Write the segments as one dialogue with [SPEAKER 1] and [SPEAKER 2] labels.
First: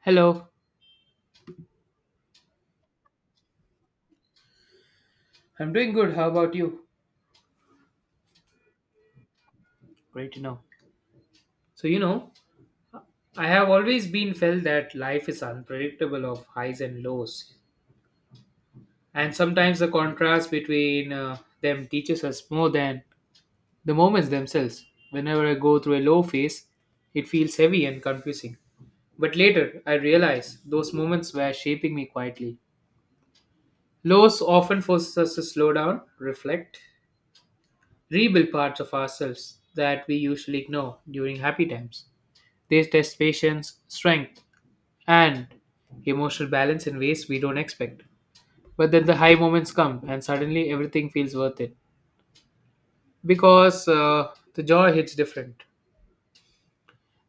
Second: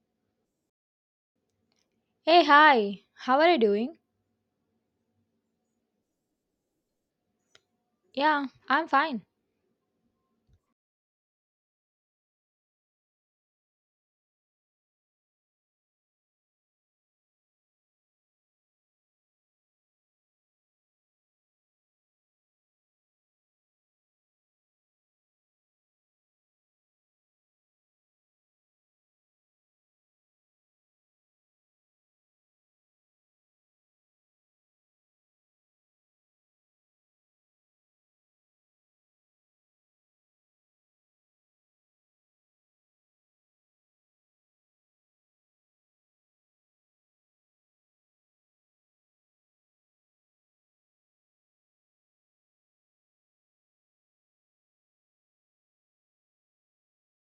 [SPEAKER 1] Hello,
[SPEAKER 2] Hey, hi. How are you doing?
[SPEAKER 1] I'm doing good. How about you?
[SPEAKER 2] Yeah, I'm fine.
[SPEAKER 1] Great to know. So, you know, I have always been felt that life is unpredictable of highs and lows. And sometimes the contrast between them teaches us more than the moments themselves. Whenever I go through a low phase, it feels heavy and confusing. But later, I realize those moments were shaping me quietly. Lows often forces us to slow down, reflect, rebuild parts of ourselves that we usually ignore during happy times. They test patience, strength, and emotional balance in ways we don't expect. But then the high moments come, and suddenly everything feels worth it because the joy hits different.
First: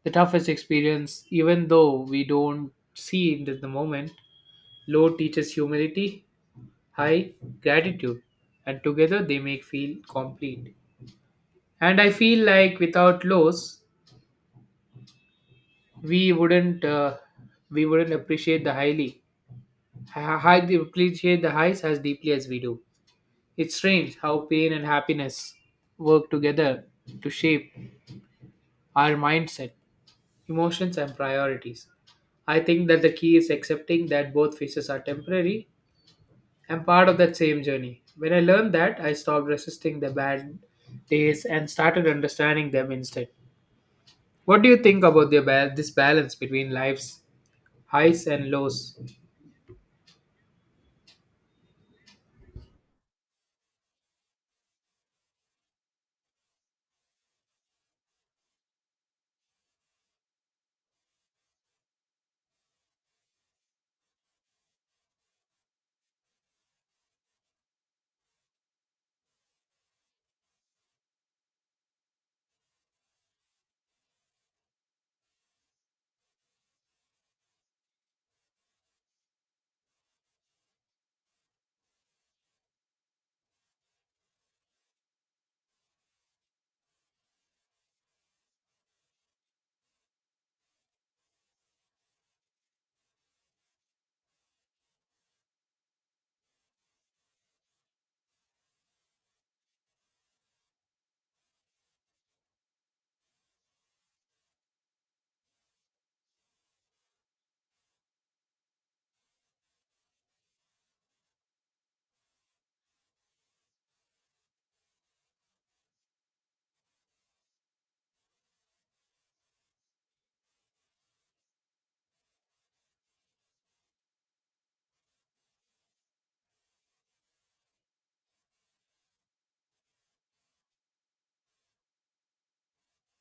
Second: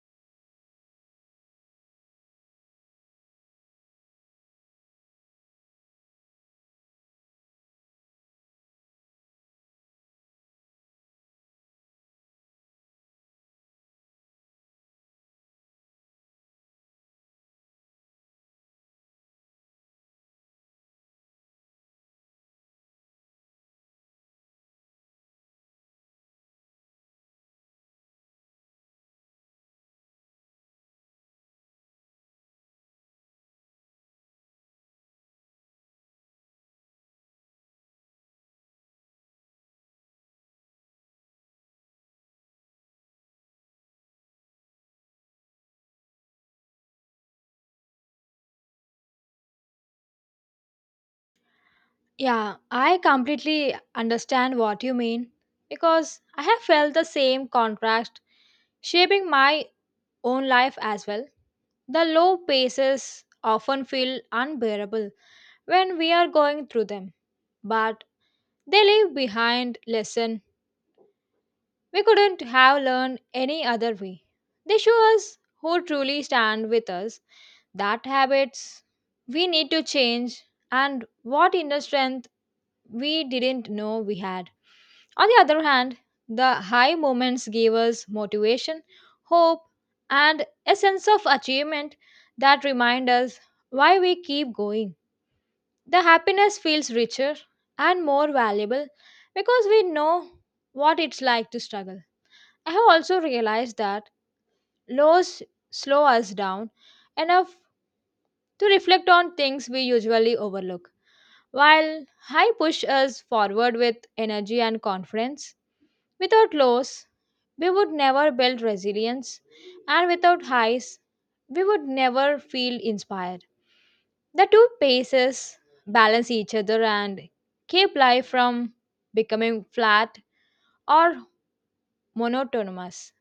[SPEAKER 1] The toughest experience, even though we don't see it in the moment, low teaches humility, high gratitude, and together they make feel complete. And I feel like without lows, we wouldn't uh, we wouldn't appreciate the highly ha- hike the appreciate the highs as deeply as we do. It's strange how pain and happiness work together to shape our mindset, emotions, and priorities. I think that the key is accepting that both phases are temporary and part of that same journey. When I learned that, I stopped resisting the bad days and started understanding them instead. What do you think about this balance between life's highs and lows?
[SPEAKER 2] Yeah, I completely understand what you mean because I have felt the same contrast shaping my own life as well. The low paces often feel unbearable when we are going through them, but they leave behind lesson. We couldn't have learned any other way. They show us who truly stand with us, that habits we need to change, and what inner strength we didn't know we had. On the other hand, the high moments gave us motivation, hope, and a sense of achievement that remind us why we keep going. The happiness feels richer and more valuable because we know what it's like to struggle. I have also realized that laws slow us down enough to reflect on things we usually overlook, while high push us forward with energy and confidence. Without lows, we would never build resilience, and without highs, we would never feel inspired. The two paces balance each other and keep life from becoming flat or monotonous.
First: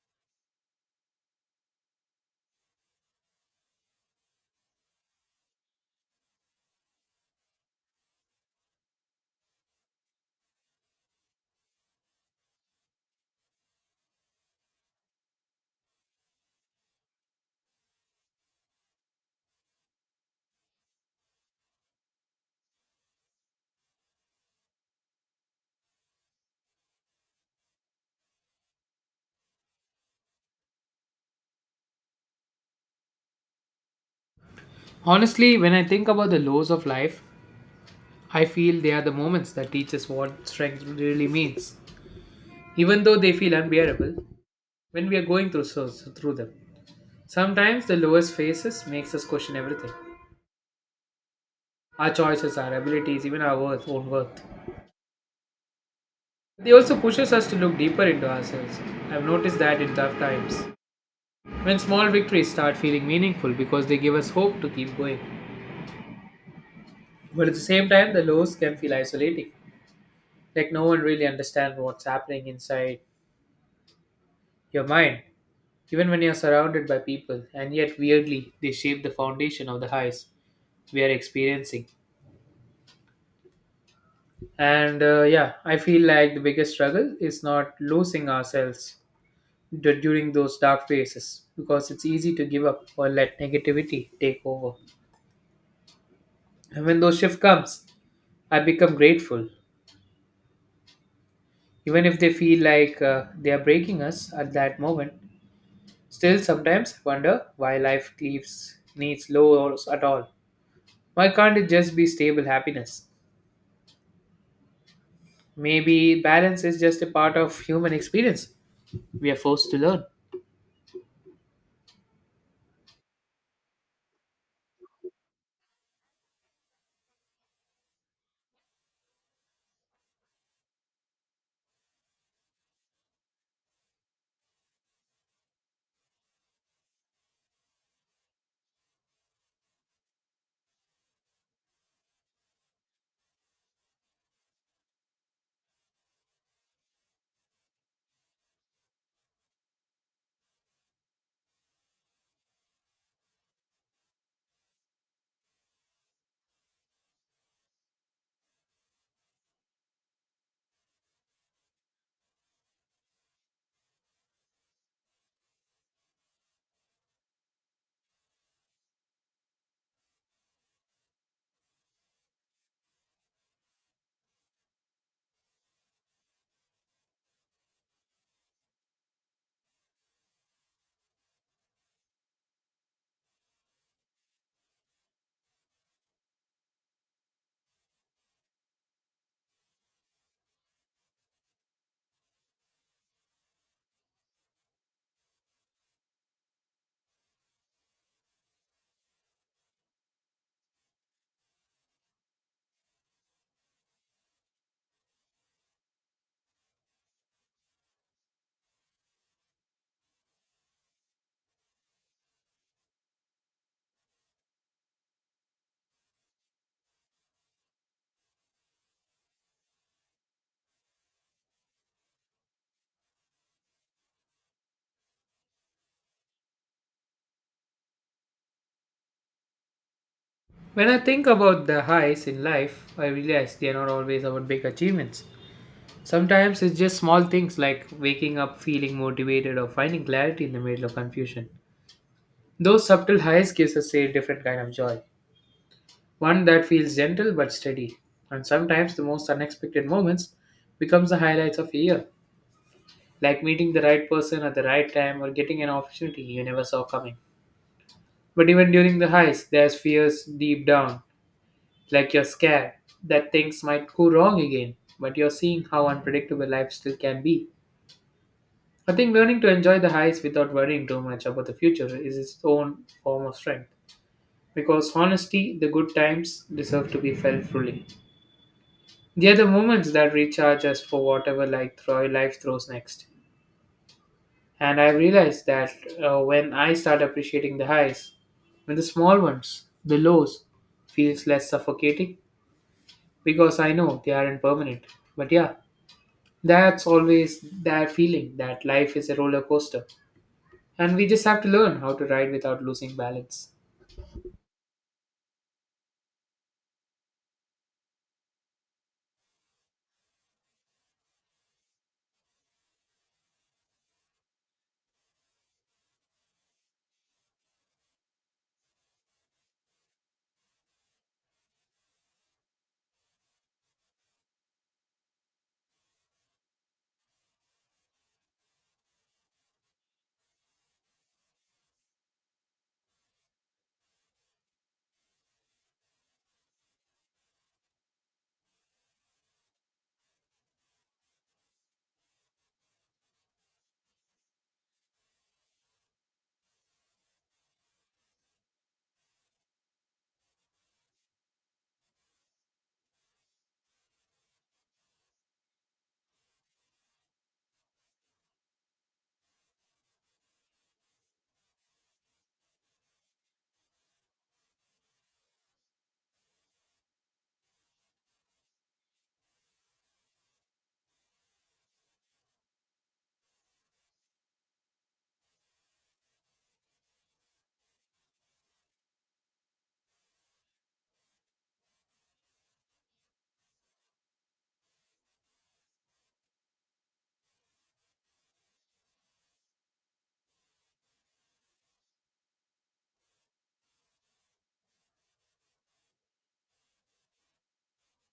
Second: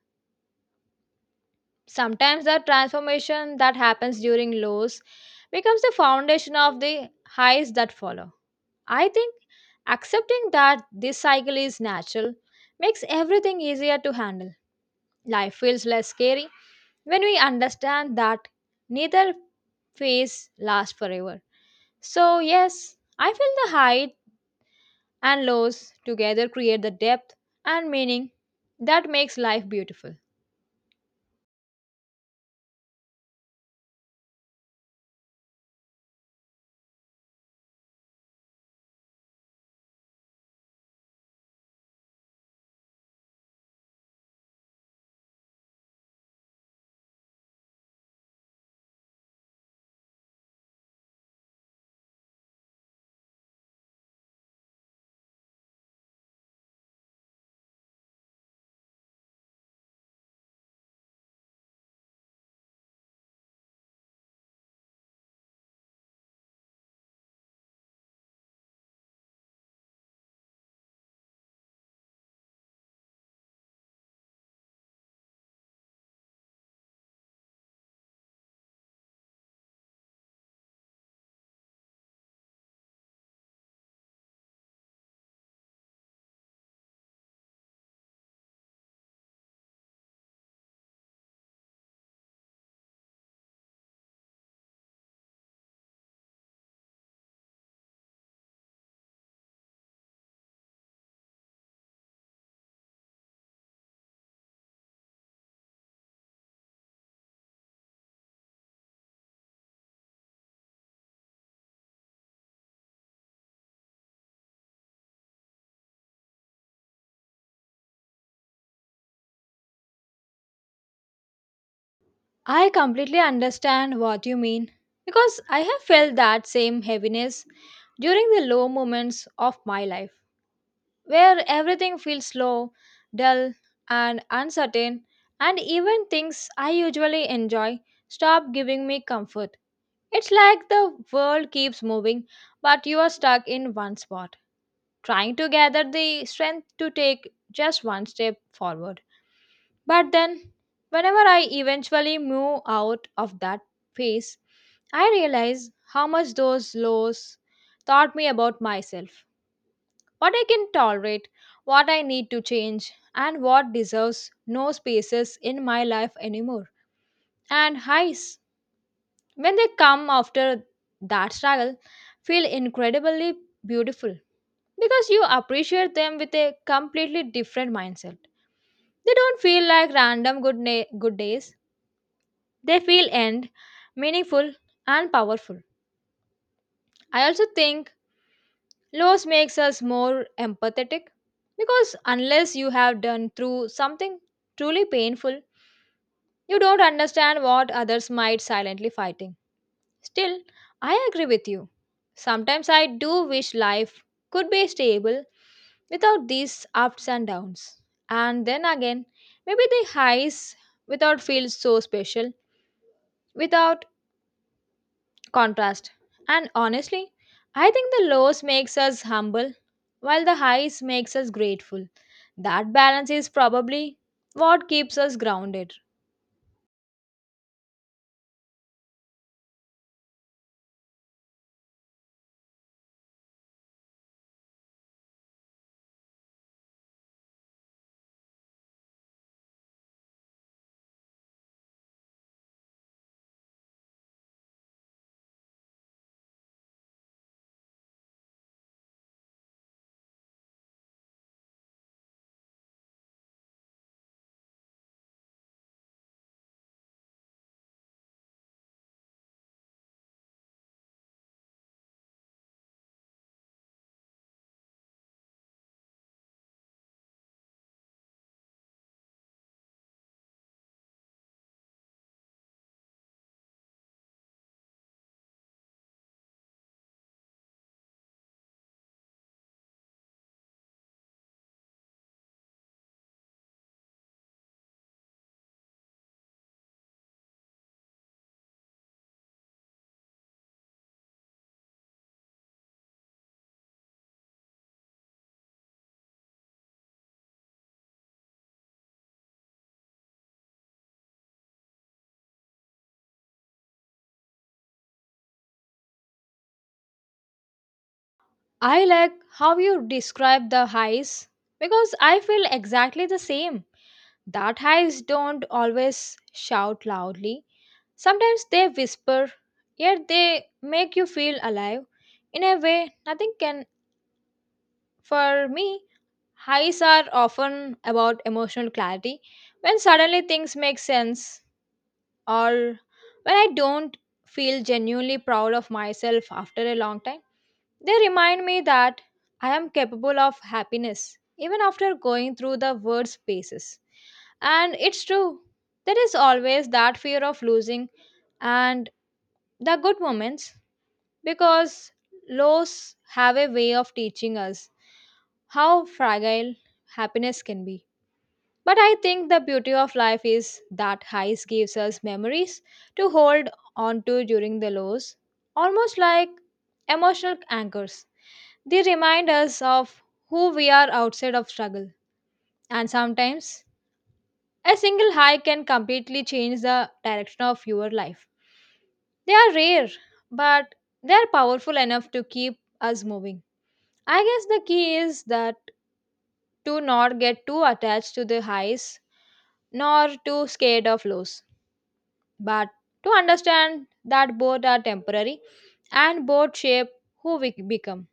[SPEAKER 2] Sometimes the transformation that happens during lows becomes the foundation of the highs that follow. I think accepting that this cycle is natural makes everything easier to handle. Life feels less scary when we understand that neither phase lasts forever. So, yes, I feel the height and lows together create the depth and meaning that makes life beautiful.
[SPEAKER 1] Honestly, when I think about the lows of life, I feel they are the moments that teach us what strength really means, even though they feel unbearable when we are going through, so through them. Sometimes the lowest phases makes us question everything our choices, our abilities, even own worth. They also pushes us to look deeper into ourselves. I've noticed that in tough times. When small victories start feeling meaningful because they give us hope to keep going. But at the same time, the lows can feel isolating. Like no one really understands what's happening inside your mind. Even when you're surrounded by people, and yet weirdly, they shape the foundation of the highs we are experiencing. And yeah, I feel like the biggest struggle is not losing ourselves during those dark phases because it's easy to give up or let negativity take over. And when those shifts comes, I become grateful, even if they feel like they are breaking us at that moment. Still, sometimes I wonder why life leaves needs lows at all. Why can't it just be stable happiness? Maybe balance is just a part of human experience. We are forced to learn.
[SPEAKER 2] I completely understand what you mean because I have felt that same heaviness during the low moments of my life where everything feels slow, dull, and uncertain, and even things I usually enjoy stop giving me comfort. It's like the world keeps moving, but you are stuck in one spot, trying to gather the strength to take just one step forward. But then, whenever I eventually move out of that phase, I realize how much those lows taught me about myself, what I can tolerate, what I need to change, and what deserves no spaces in my life anymore. And highs, when they come after that struggle, feel incredibly beautiful because you appreciate them with a completely different mindset. They don't feel like random good days. They feel end, meaningful, and powerful. I also think loss makes us more empathetic because unless you have done through something truly painful, you don't understand what others might silently fighting. Still, I agree with you. Sometimes I do wish life could be stable without these ups and downs. And then again, maybe the highs without feel so special without contrast. And honestly, I think the lows makes us humble while the highs makes us grateful. That balance is probably what keeps us grounded.
[SPEAKER 1] When I think about the highs in life, I realize they are not always about big achievements. Sometimes it's just small things like waking up feeling motivated or finding clarity in the middle of confusion. Those subtle highs gives us a different kind of joy, one that feels gentle but steady. And sometimes the most unexpected moments becomes the highlights of a year, like meeting the right person at the right time or getting an opportunity you never saw coming. But even during the highs, there's fears deep down, like you're scared that things might go wrong again. But you're seeing how unpredictable life still can be. I think learning to enjoy the highs without worrying too much about the future is its own form of strength. Because honestly, the good times deserve to be felt fully. They are the moments that recharge us for whatever life throws next. And I realized that when I start appreciating the highs, when the small ones, the lows, feels less suffocating because I know they aren't permanent. But yeah, that's always that feeling that life is a roller coaster and we just have to learn how to ride without losing balance.
[SPEAKER 2] I like how you describe the highs because I feel exactly the same. That highs don't always shout loudly. Sometimes they whisper, yet they make you feel alive in a way nothing can for me. Highs are often about emotional clarity when suddenly things make sense or when I don't feel genuinely proud of myself after a long time. They remind me that I am capable of happiness even after going through the worst phases. And it's true, there is always that fear of losing and the good moments because lows have a way of teaching us how fragile happiness can be. But I think the beauty of life is that highs gives us memories to hold on to during the lows, almost like emotional anchors. They remind us of who we are outside of struggle. And sometimes a single high can completely change the direction of your life. They are rare, but they are powerful enough to keep us moving. I guess the key is that to not get too attached to the highs nor too scared of lows but to understand that both are temporary and both shape who we become.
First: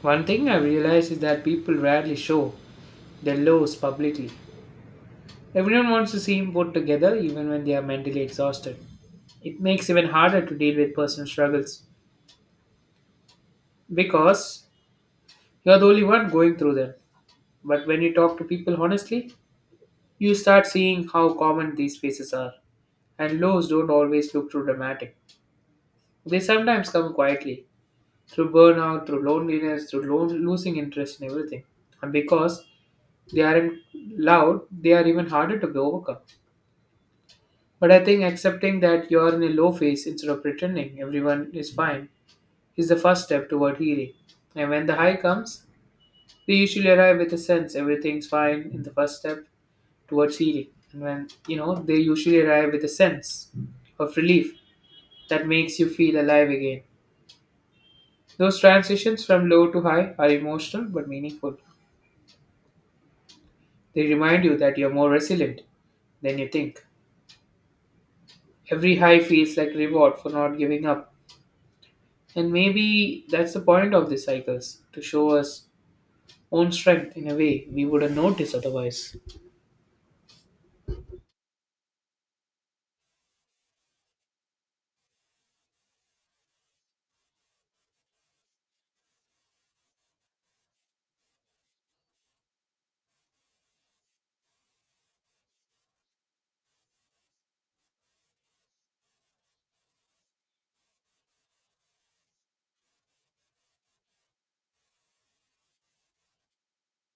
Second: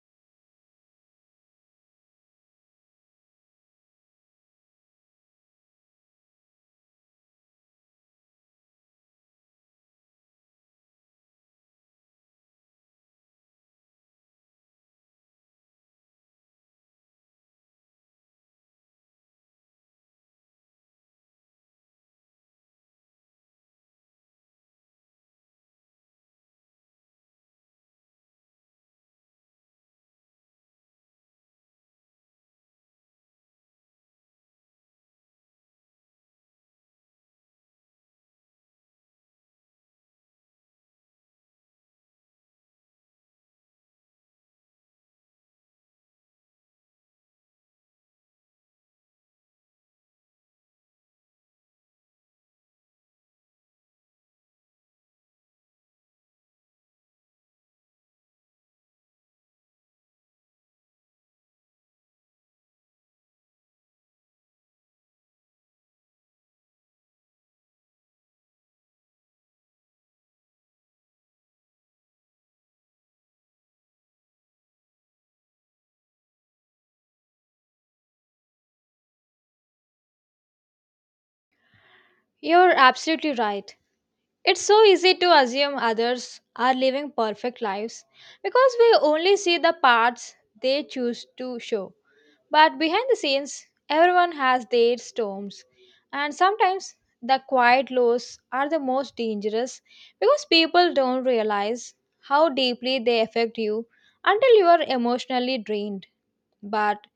[SPEAKER 1] One thing I realize is that people rarely show their lows publicly. Everyone wants to seem put together even when they are mentally exhausted. It makes it even harder to deal with personal struggles because you're the only one going through them. But when you talk to people honestly, you start seeing how common these faces are, and lows don't always look too dramatic. They sometimes come quietly through burnout, through loneliness, through losing interest in everything. And because they aren't loud, they are even harder to be overcome. But I think accepting that you're in a low phase instead of pretending everyone is fine is the first step toward healing. And when the high comes, we usually arrive with a sense everything's fine in the first step towards healing. And when, you know, they usually arrive with a sense of relief that makes you feel alive again. Those transitions from low to high are emotional but meaningful. They remind you that you're more resilient than you think. Every high feels like reward for not giving up. And maybe that's the point of these cycles to show us own strength in a way we wouldn't notice otherwise.
[SPEAKER 2] You're absolutely right. It's so easy to assume others are living perfect lives because we only see the parts they choose to show. But behind the scenes, everyone has their storms, and sometimes the quiet lows are the most dangerous because people don't realize how deeply they affect you until you are emotionally drained. But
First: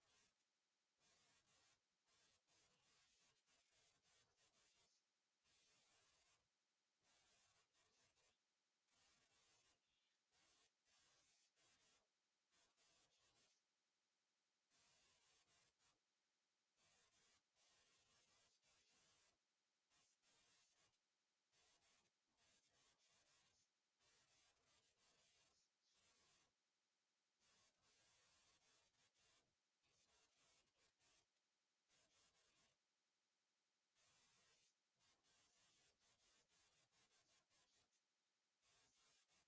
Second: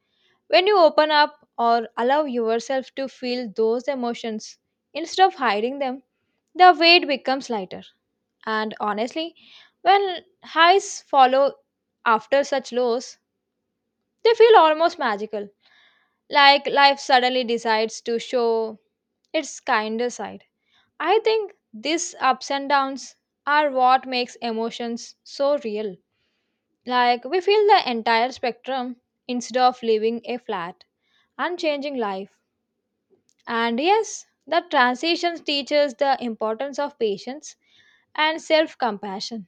[SPEAKER 2] when you open up or allow yourself to feel those emotions instead of hiding them, the weight becomes lighter. And honestly, when highs follow after such lows, they feel almost magical, like life suddenly decides to show its kinder side. I think these ups and downs are what makes emotions so real. Like we feel the entire spectrum instead of living a flat, unchanging life. And yes, the transitions teaches the importance of patience and self-compassion.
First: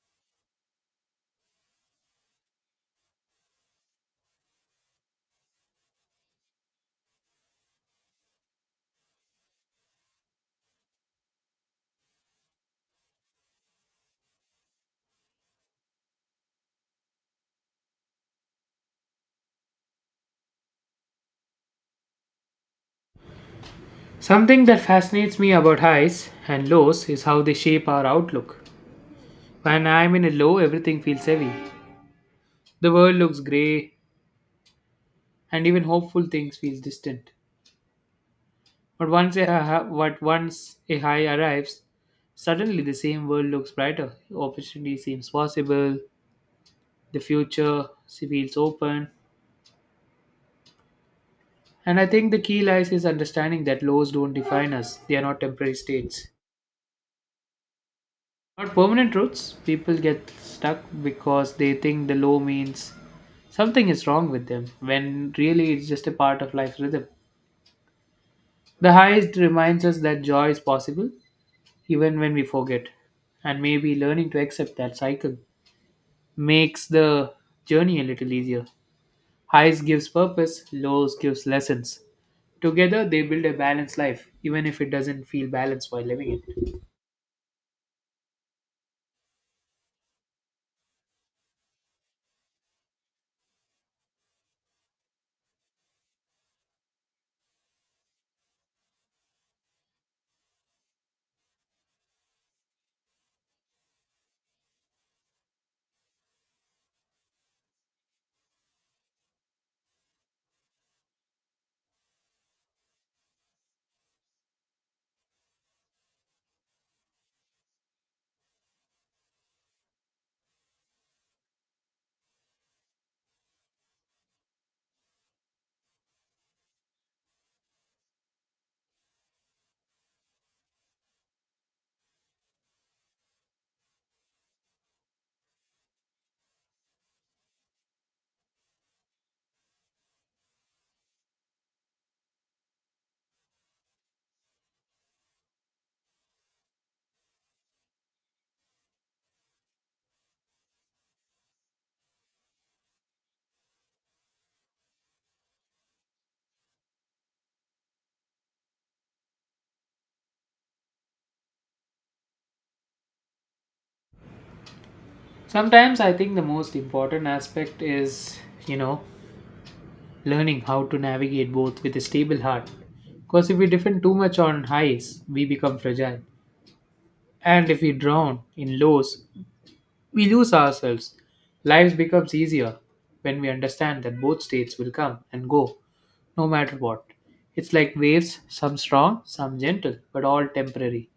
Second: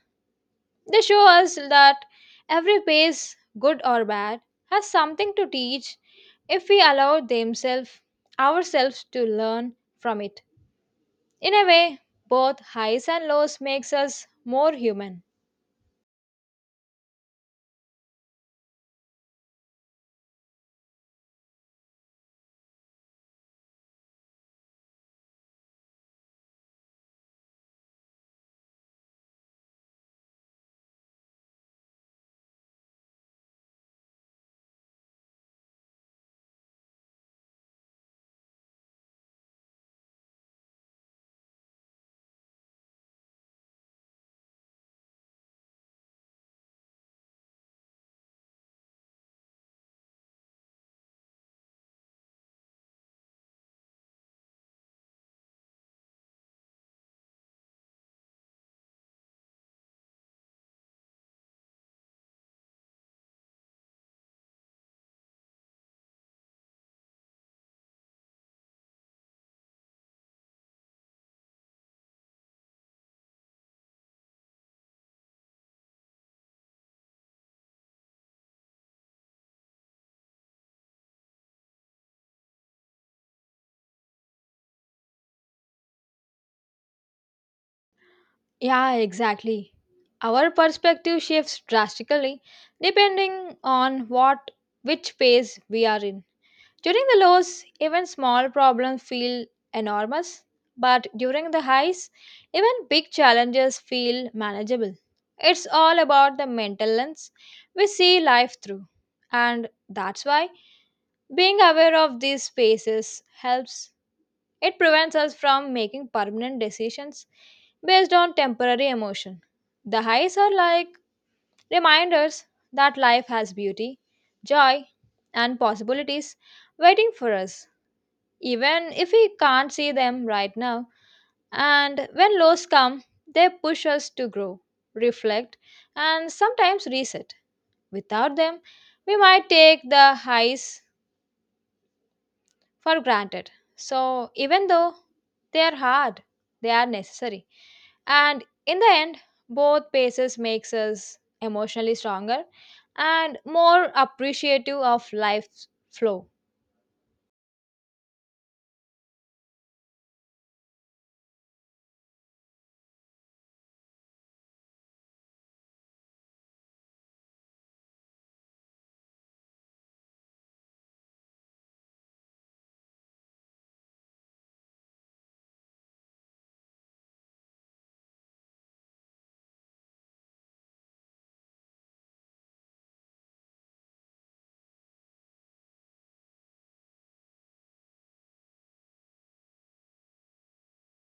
[SPEAKER 2] They show us that every phase, good or bad, has something to teach if we allow themselves ourselves to learn from it. In a way, both highs and lows makes us more human.
[SPEAKER 1] Something that fascinates me about highs and lows is how they shape our outlook. When I'm in a low, everything feels heavy. The world looks grey, and even hopeful things feel distant. But but once a high arrives, suddenly the same world looks brighter. Opportunity seems possible. The future feels open. And I think the key lies is understanding that lows don't define us. They are not temporary states. Not permanent truths. People get stuck because they think the low means something is wrong with them, when really it's just a part of life's rhythm. The highest reminds us that joy is possible, even when we forget, and maybe learning to accept that cycle makes the journey a little easier. Highs gives purpose, lows gives lessons. Together they build a balanced life, even if it doesn't feel balanced while living it.
[SPEAKER 2] Yeah, exactly. Our perspective shifts drastically depending on what which phase we are in. During the lows, even small problems feel enormous, but during the highs, even big challenges feel manageable. It's all about the mental lens we see life through, and that's why being aware of these spaces helps. It prevents us from making permanent decisions based on temporary emotion. The highs are like reminders that life has beauty, joy, and possibilities waiting for us even if we can't see them right now. And when lows come, they push us to grow, reflect, and sometimes reset. Without them, we might take the highs for granted. So, even though they are hard, they are necessary. And in the end, both paces makes us emotionally stronger and more appreciative of life's flow.
[SPEAKER 1] Sometimes I think the most important aspect is, you know, learning how to navigate both with a stable heart. Because if we depend too much on highs, we become fragile. And if we drown in lows, we lose ourselves. Life becomes easier when we understand that both states will come and go, no matter what. It's like waves, some strong, some gentle, but all temporary.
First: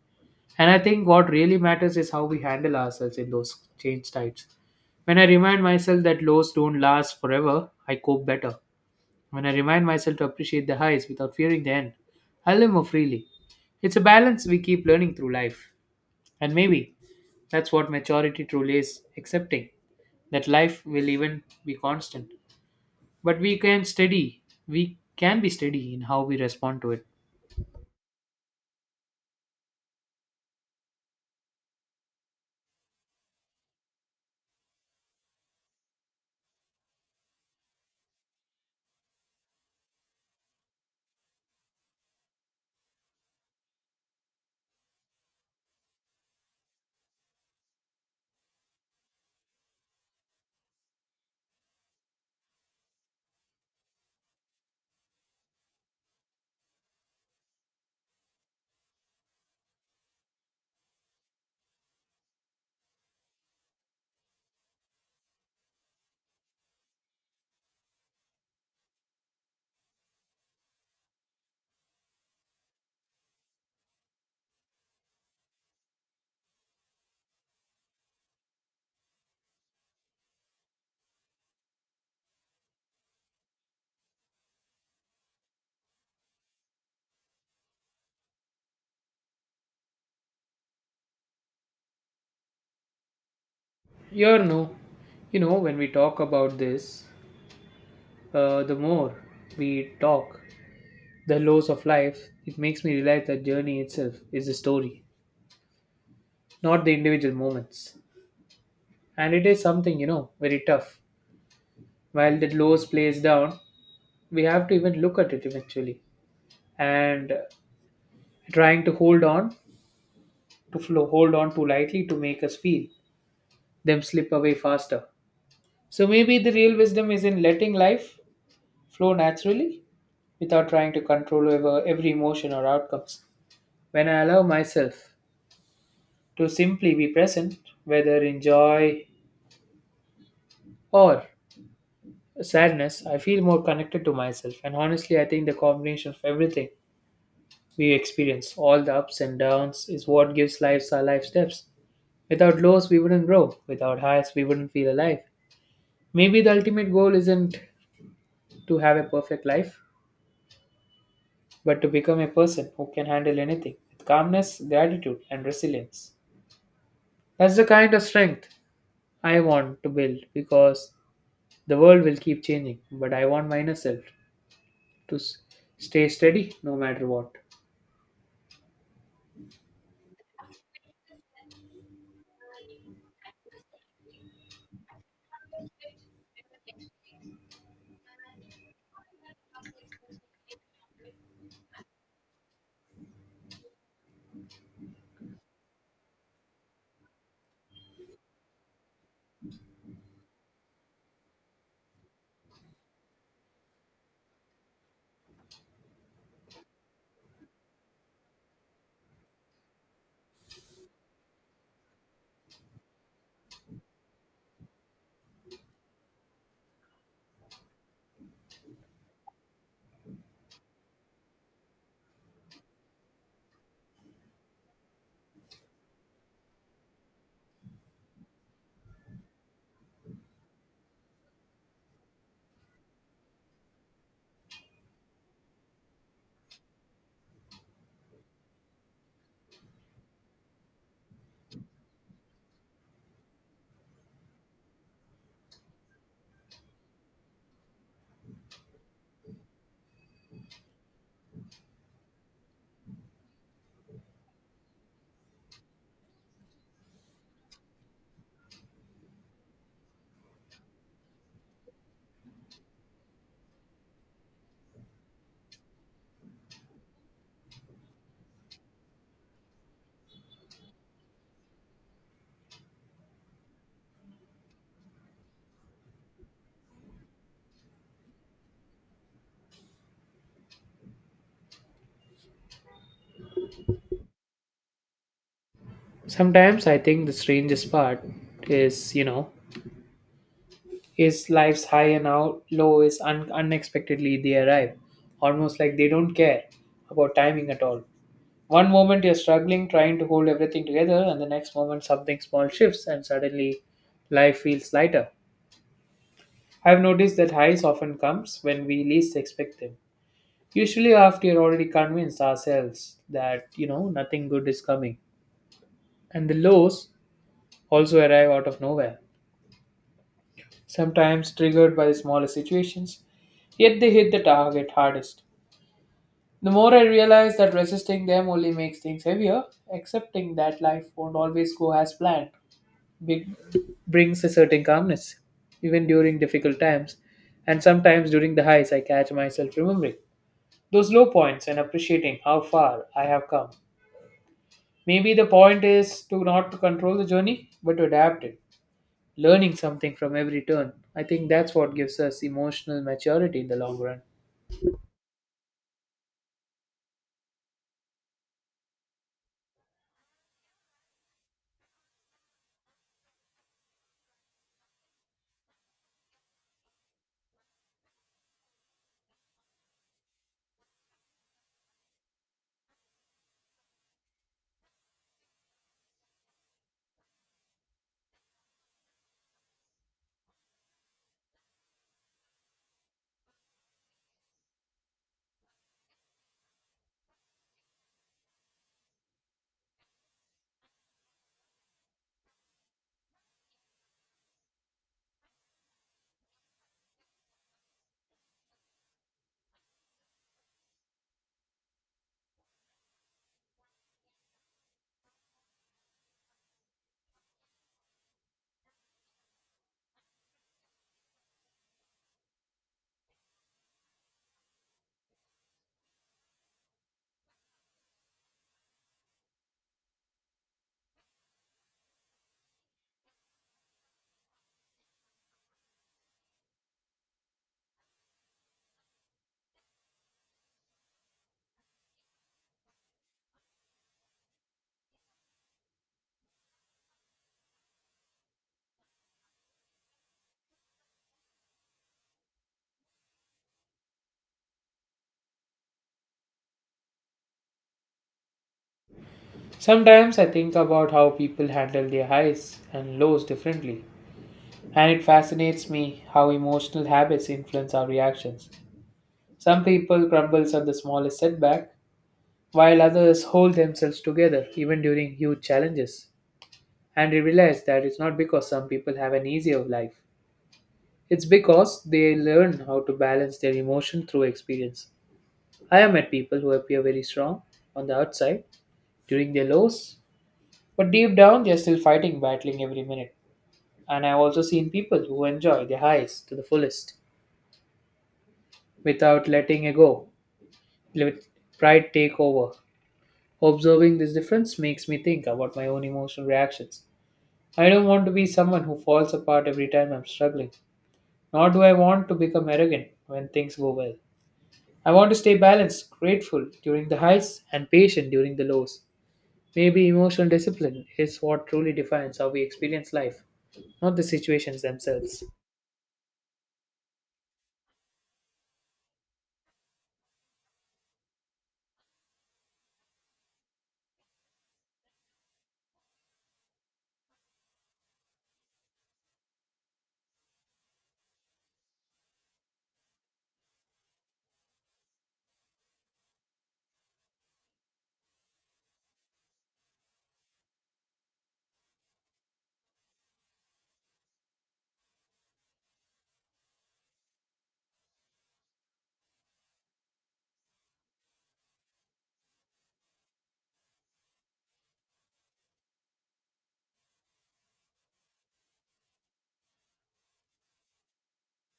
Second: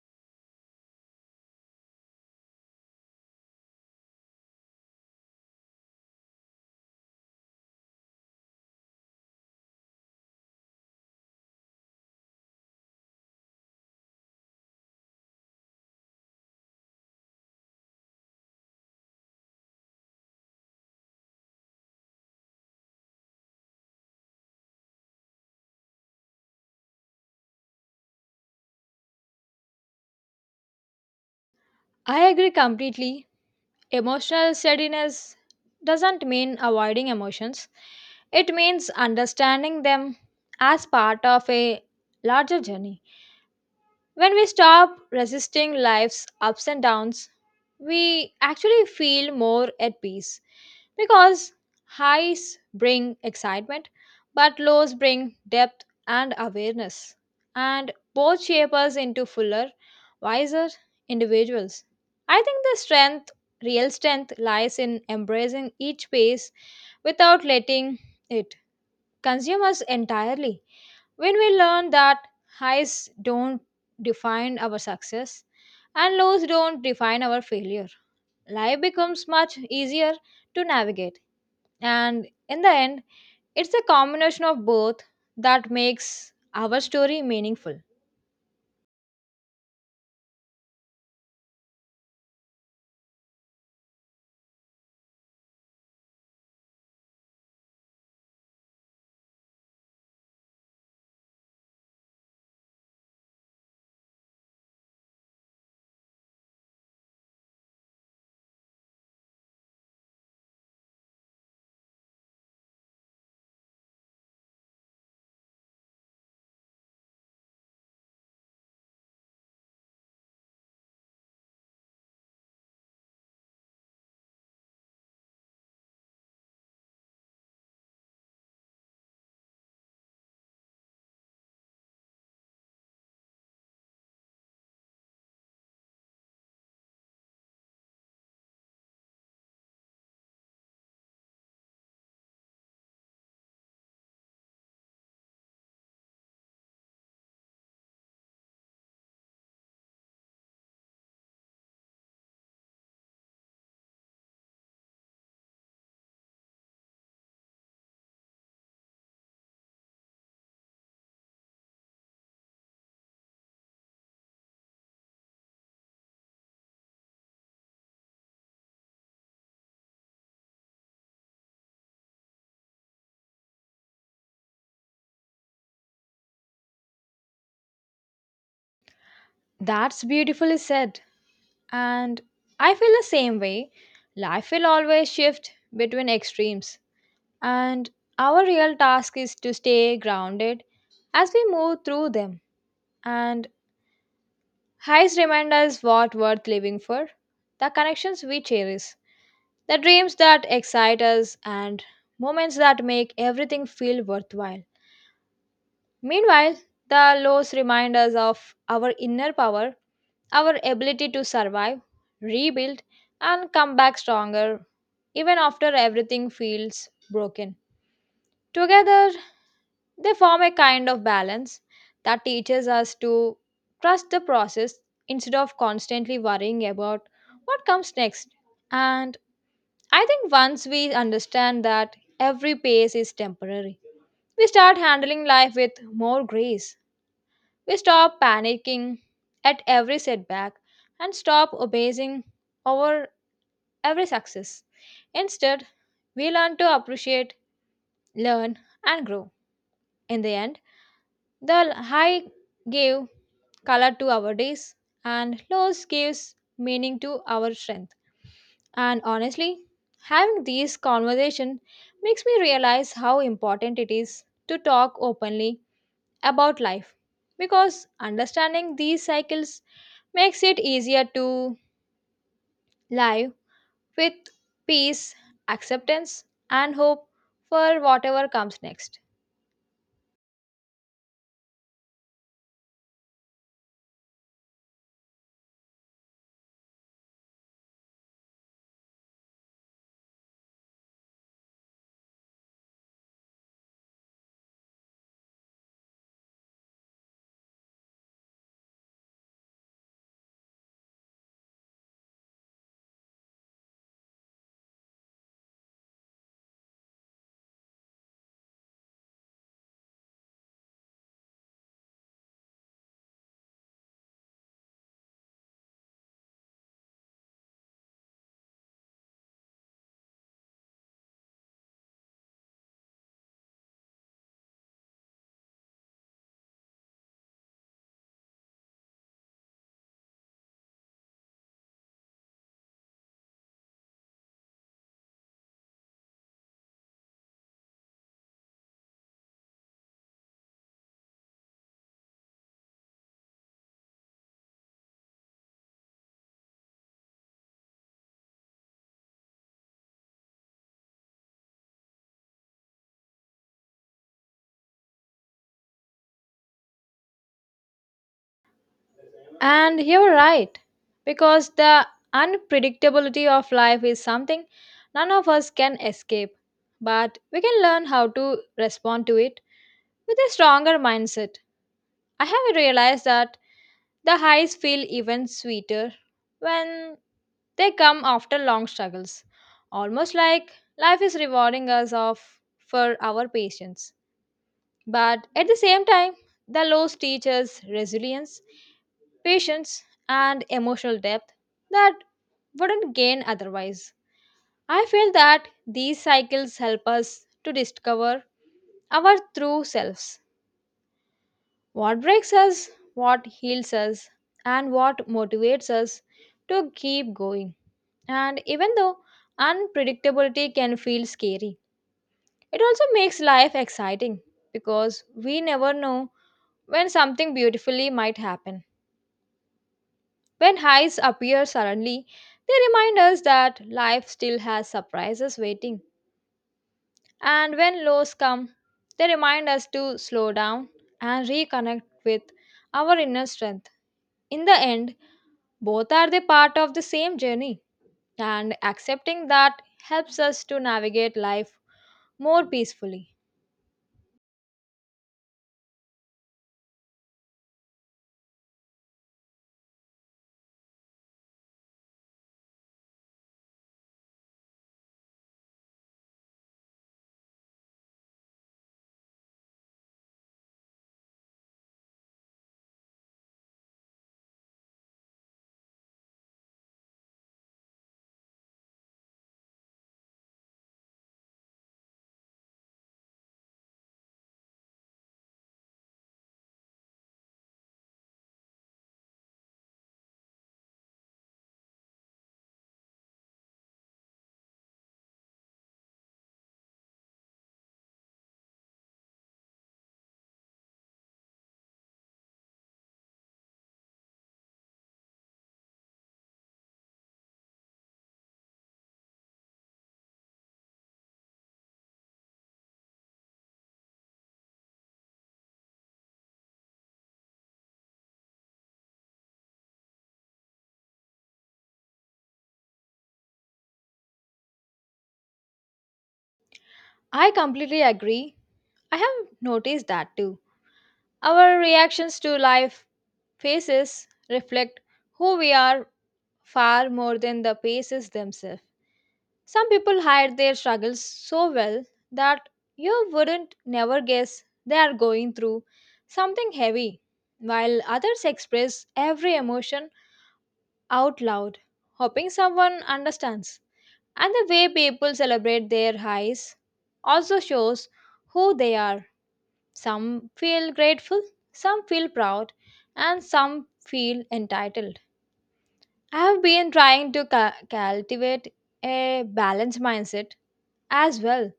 [SPEAKER 1] And I think what really matters is how we handle ourselves in those change times. When I remind myself that lows don't last forever, I cope better. When I remind myself to appreciate the highs without fearing the end, I live more freely. It's a balance we keep learning through life. And maybe that's what maturity truly is accepting that life will even be constant. But we can be steady in how we respond to it.
[SPEAKER 2] I agree completely. Emotional steadiness doesn't mean avoiding emotions, it means understanding them as part of a larger journey. When we stop resisting life's ups and downs, we actually feel more at peace because highs bring excitement, but lows bring depth and awareness, and both shape us into fuller, wiser individuals. I think the strength, real strength, lies in embracing each phase without letting it consume us entirely. When we learn that highs don't define our success and lows don't define our failure, life becomes much easier to navigate. And in the end, it's a combination of both that makes our story meaningful.
[SPEAKER 1] You're no, you know, when we talk about this, the more we talk, the lows of life, it makes me realize that journey itself is a story, not the individual moments. And it is something, you know, very tough. While the lows plays down, we have to even look at it eventually. And trying to hold on too lightly to make us feel them slip away faster. So maybe the real wisdom is in letting life flow naturally without trying to control over every emotion or outcomes. When I allow myself to simply be present, whether in joy or sadness, I feel more connected to myself. And honestly, I think the combination of everything we experience, all the ups and downs, is what gives lives our life steps. Without lows, we wouldn't grow. Without highs, we wouldn't feel alive. Maybe the ultimate goal isn't to have a perfect life, but to become a person who can handle anything with calmness, gratitude, and resilience. That's the kind of strength I want to build because the world will keep changing, but I want myself to stay steady no matter what.
[SPEAKER 2] That's beautifully said. And I feel the same way. Life will always shift between extremes. And our real task is to stay grounded as we move through them. And highs remind us what worth living for, the connections we cherish, the dreams that excite us, and moments that make everything feel worthwhile. Meanwhile, the lows remind us of our inner power, our ability to survive, rebuild, and come back stronger even after everything feels broken. Together, they form a kind of balance that teaches us to trust the process instead of constantly worrying about what comes next. And I think once we understand that every pace is temporary, we start handling life with more grace. We stop panicking at every setback and stop obsessing over every success. Instead, we learn to appreciate, learn, and grow. In the end, the high give color to our days, and loss gives meaning to our strength. And honestly, having these conversation makes me realize how important it is to talk openly about life because understanding these cycles makes it easier to live with peace, acceptance, and hope for whatever comes next.
[SPEAKER 1] Sometimes I think the strangest part is, you know, is life's high and out low is unexpectedly they arrive, almost like they don't care about timing at all. One moment you're struggling, trying to hold everything together, and the next moment something small shifts, and suddenly life feels lighter. I've noticed that highs often comes when we least expect them. Usually after you're already convinced ourselves that, you know, nothing good is coming. And the lows also arrive out of nowhere, sometimes triggered by the smallest situations, yet they hit the target hardest. The more I realize that resisting them only makes things heavier, accepting that life won't always go as planned be- brings a certain calmness, even during difficult times. And sometimes during the highs, I catch myself remembering those low points and appreciating how far I have come. Maybe the point is to not to control the journey, but to adapt it, learning something from every turn. I think that's what gives us emotional maturity in the long run.
[SPEAKER 2] And you're right, because the unpredictability of life is something none of us can escape, but we can learn how to respond to it with a stronger mindset. I have realized that the highs feel even sweeter when they come after long struggles, almost like life is rewarding us of for our patience. But at the same time, the loss teaches resilience, patience, and emotional depth that wouldn't gain otherwise. I feel that these cycles help us to discover our true selves what breaks us, what heals us, and what motivates us to keep going. And even though unpredictability can feel scary, it also makes life exciting because we never know when something beautifully might happen. When highs appear suddenly, they remind us that life still has surprises waiting. And when lows come, they remind us to slow down and reconnect with our inner strength. In the end, both are the part of the same journey, and accepting that helps us to navigate life more peacefully.
[SPEAKER 1] Sometimes I think about how people handle their highs and lows differently, and it fascinates me how emotional habits influence our reactions. Some people crumble on the smallest setback, while others hold themselves together even during huge challenges. And you realize that it's not because some people have an easier life, it's because they learn how to balance their emotion through experience. I have met people who appear very strong on the outside during their lows, but deep down they are still fighting, battling every minute. And I've also seen people who enjoy their highs to the fullest without let pride take over. Observing this difference makes me think about my own emotional reactions. I don't want to be someone who falls apart every time I'm struggling, nor do I want to become arrogant when things go well. I want to stay balanced, grateful during the highs, and patient during the lows. Maybe emotional discipline is what truly defines how we experience life, not the situations themselves.
[SPEAKER 2] I completely agree. I have noticed that too. Our reactions to life faces reflect who we are far more than the faces themselves. Some people hide their struggles so well that you wouldn't never guess they are going through something heavy, while others express every emotion out loud, hoping someone understands. And the way people celebrate their highs also shows who they are. Some feel grateful, some feel proud, and some feel entitled. I've been trying to cultivate a balanced mindset as well,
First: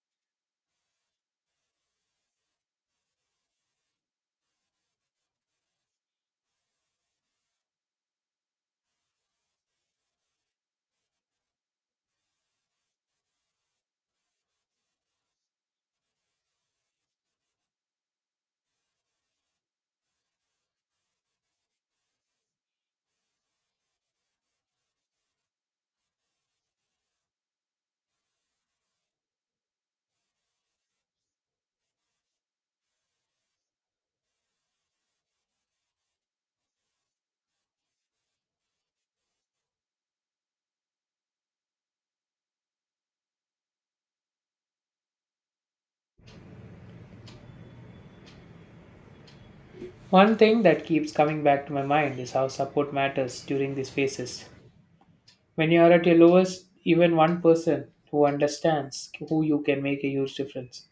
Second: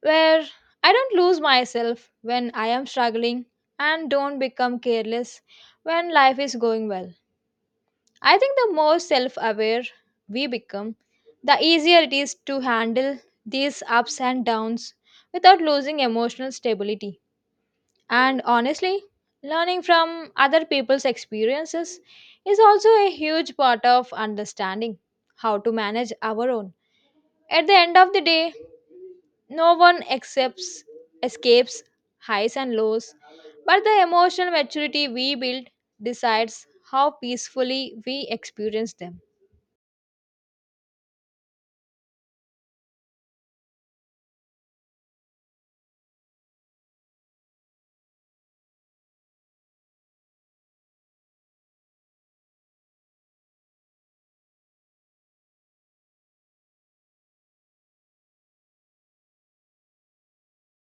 [SPEAKER 2] where I don't lose myself when I am struggling and don't become careless when life is going well. I think the more self aware we become, the easier it is to handle these ups and downs without losing emotional stability. And honestly, learning from other people's experiences is also a huge part of understanding how to manage our own. At the end of the day, no one accepts, escapes highs and lows, but the emotional maturity we build decides how peacefully we experience them.
[SPEAKER 1] One thing that keeps coming back to my mind is how support matters during these phases. When you are at your lowest, even one person who understands who you can make a huge difference.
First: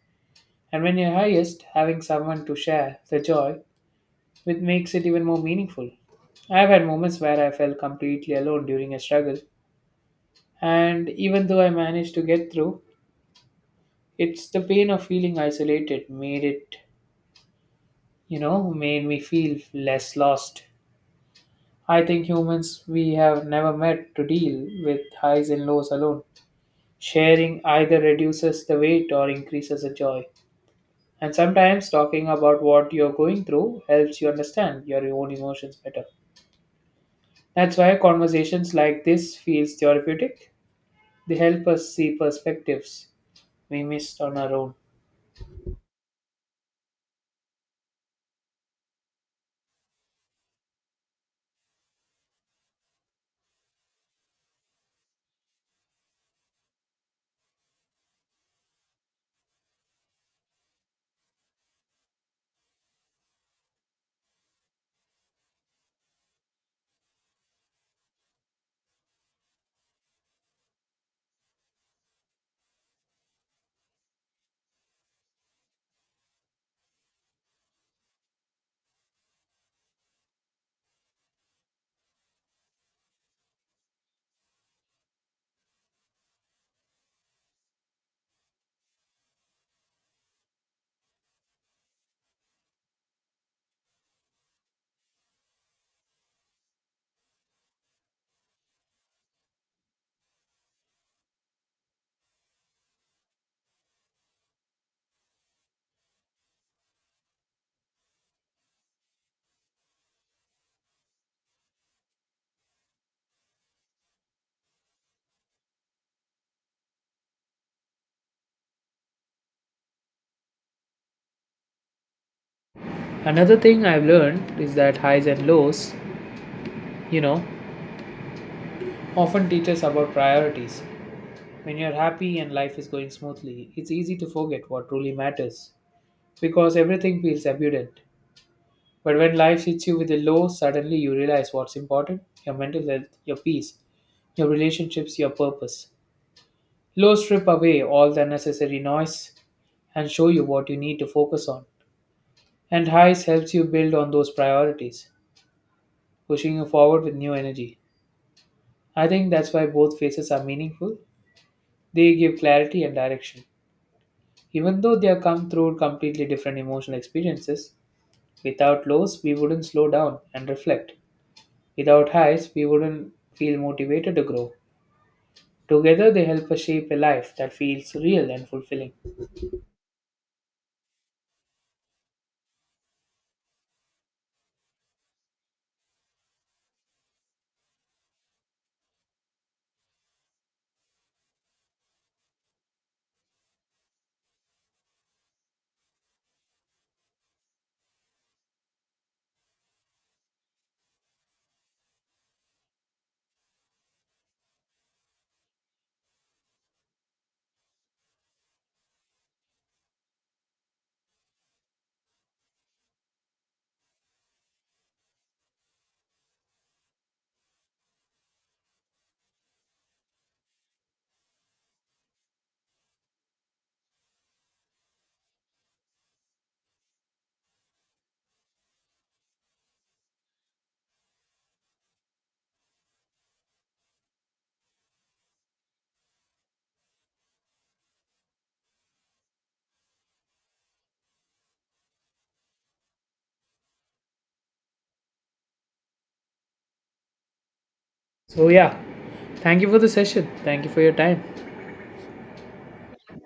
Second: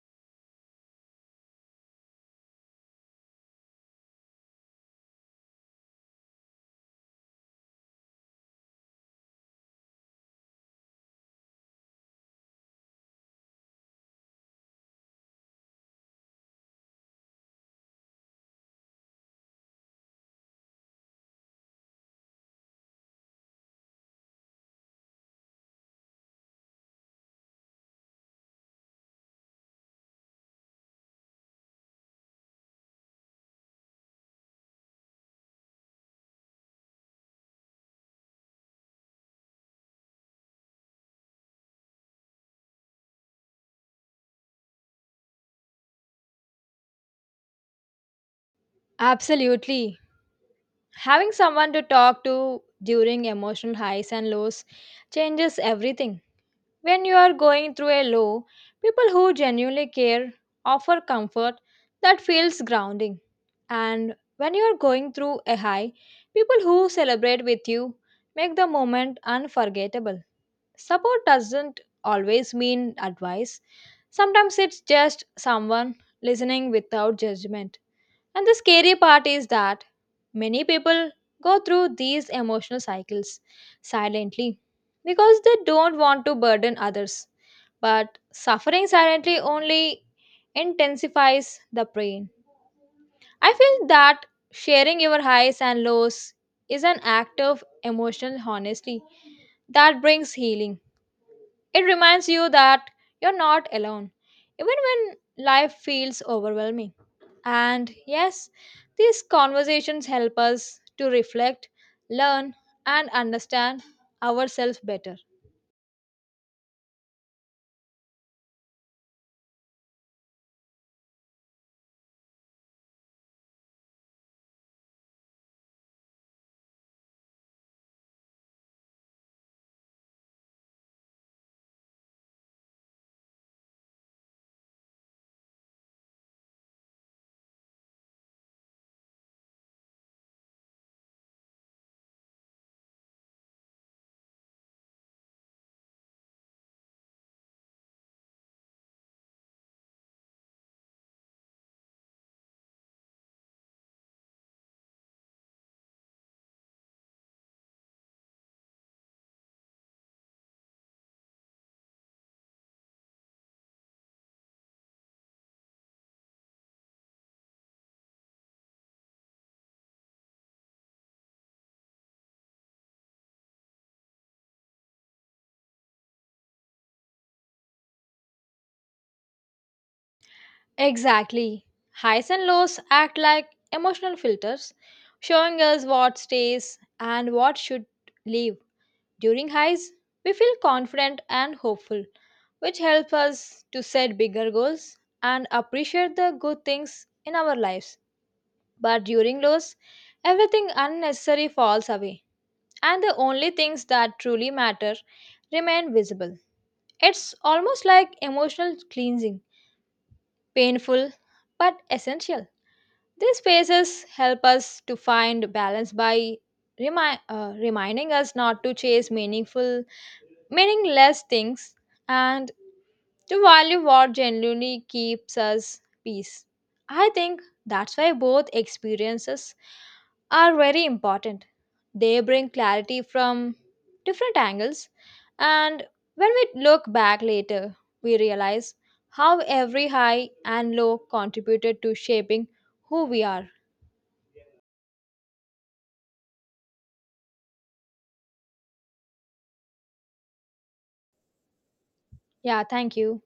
[SPEAKER 1] And when you're highest, having someone to share the joy with makes it even more meaningful. I've had moments where I felt completely alone during a struggle, and even though I managed to get through, it's the pain of feeling isolated made it, you know, made me feel less lost. I think humans we have never met to deal with highs and lows alone. Sharing either reduces the weight or increases the joy. And sometimes talking about what you're going through helps you understand your own emotions better. That's why conversations like this feels therapeutic. They help us see perspectives we missed on our own.
[SPEAKER 2] Absolutely. Having someone to talk to during emotional highs and lows changes everything. When you are going through a low, people who genuinely care offer comfort that feels grounding. And when you are going through a high, people who celebrate with you make the moment unforgettable. Support doesn't always mean advice, sometimes it's just someone listening without judgment. And the scary part is that many people go through these emotional cycles silently because they don't want to burden others. But suffering silently only intensifies the pain. I feel that sharing your highs and lows is an act of emotional honesty that brings healing. It reminds you that you're not alone, even when life feels overwhelming. And yes, these conversations help us to reflect, learn, and understand ourselves better.
[SPEAKER 1] Another thing I've learned is that highs and lows, you know, often teach us about priorities. When you're happy and life is going smoothly, it's easy to forget what truly matters because everything feels abundant. But when life hits you with a low, suddenly you realize what's important your mental health, your peace, your relationships, your purpose. Low strip away all the unnecessary noise and show you what you need to focus on. And highs helps you build on those priorities, pushing you forward with new energy. I think that's why both phases are meaningful. They give clarity and direction. Even though they are come through completely different emotional experiences, without lows, we wouldn't slow down and reflect. Without highs, we wouldn't feel motivated to grow. Together, they help us shape a life that feels real and fulfilling.
[SPEAKER 2] Exactly. Highs and lows act like emotional filters, showing us what stays and what should leave. During highs, we feel confident and hopeful, which help us to set bigger goals and appreciate the good things in our lives. But during lows, everything unnecessary falls away and the only things that truly matter remain visible. It's almost like emotional cleansing, painful but essential. These spaces help us to find balance by reminding us not to chase meaningful, meaningless things and to value what genuinely keeps us peace. I think that's why both experiences are very important. They bring clarity from different angles, and when we look back later, we realize how every high and low contributed to shaping who we are.
[SPEAKER 1] So, yeah, thank you for the session. Thank you for your time.
[SPEAKER 2] Yeah, thank you.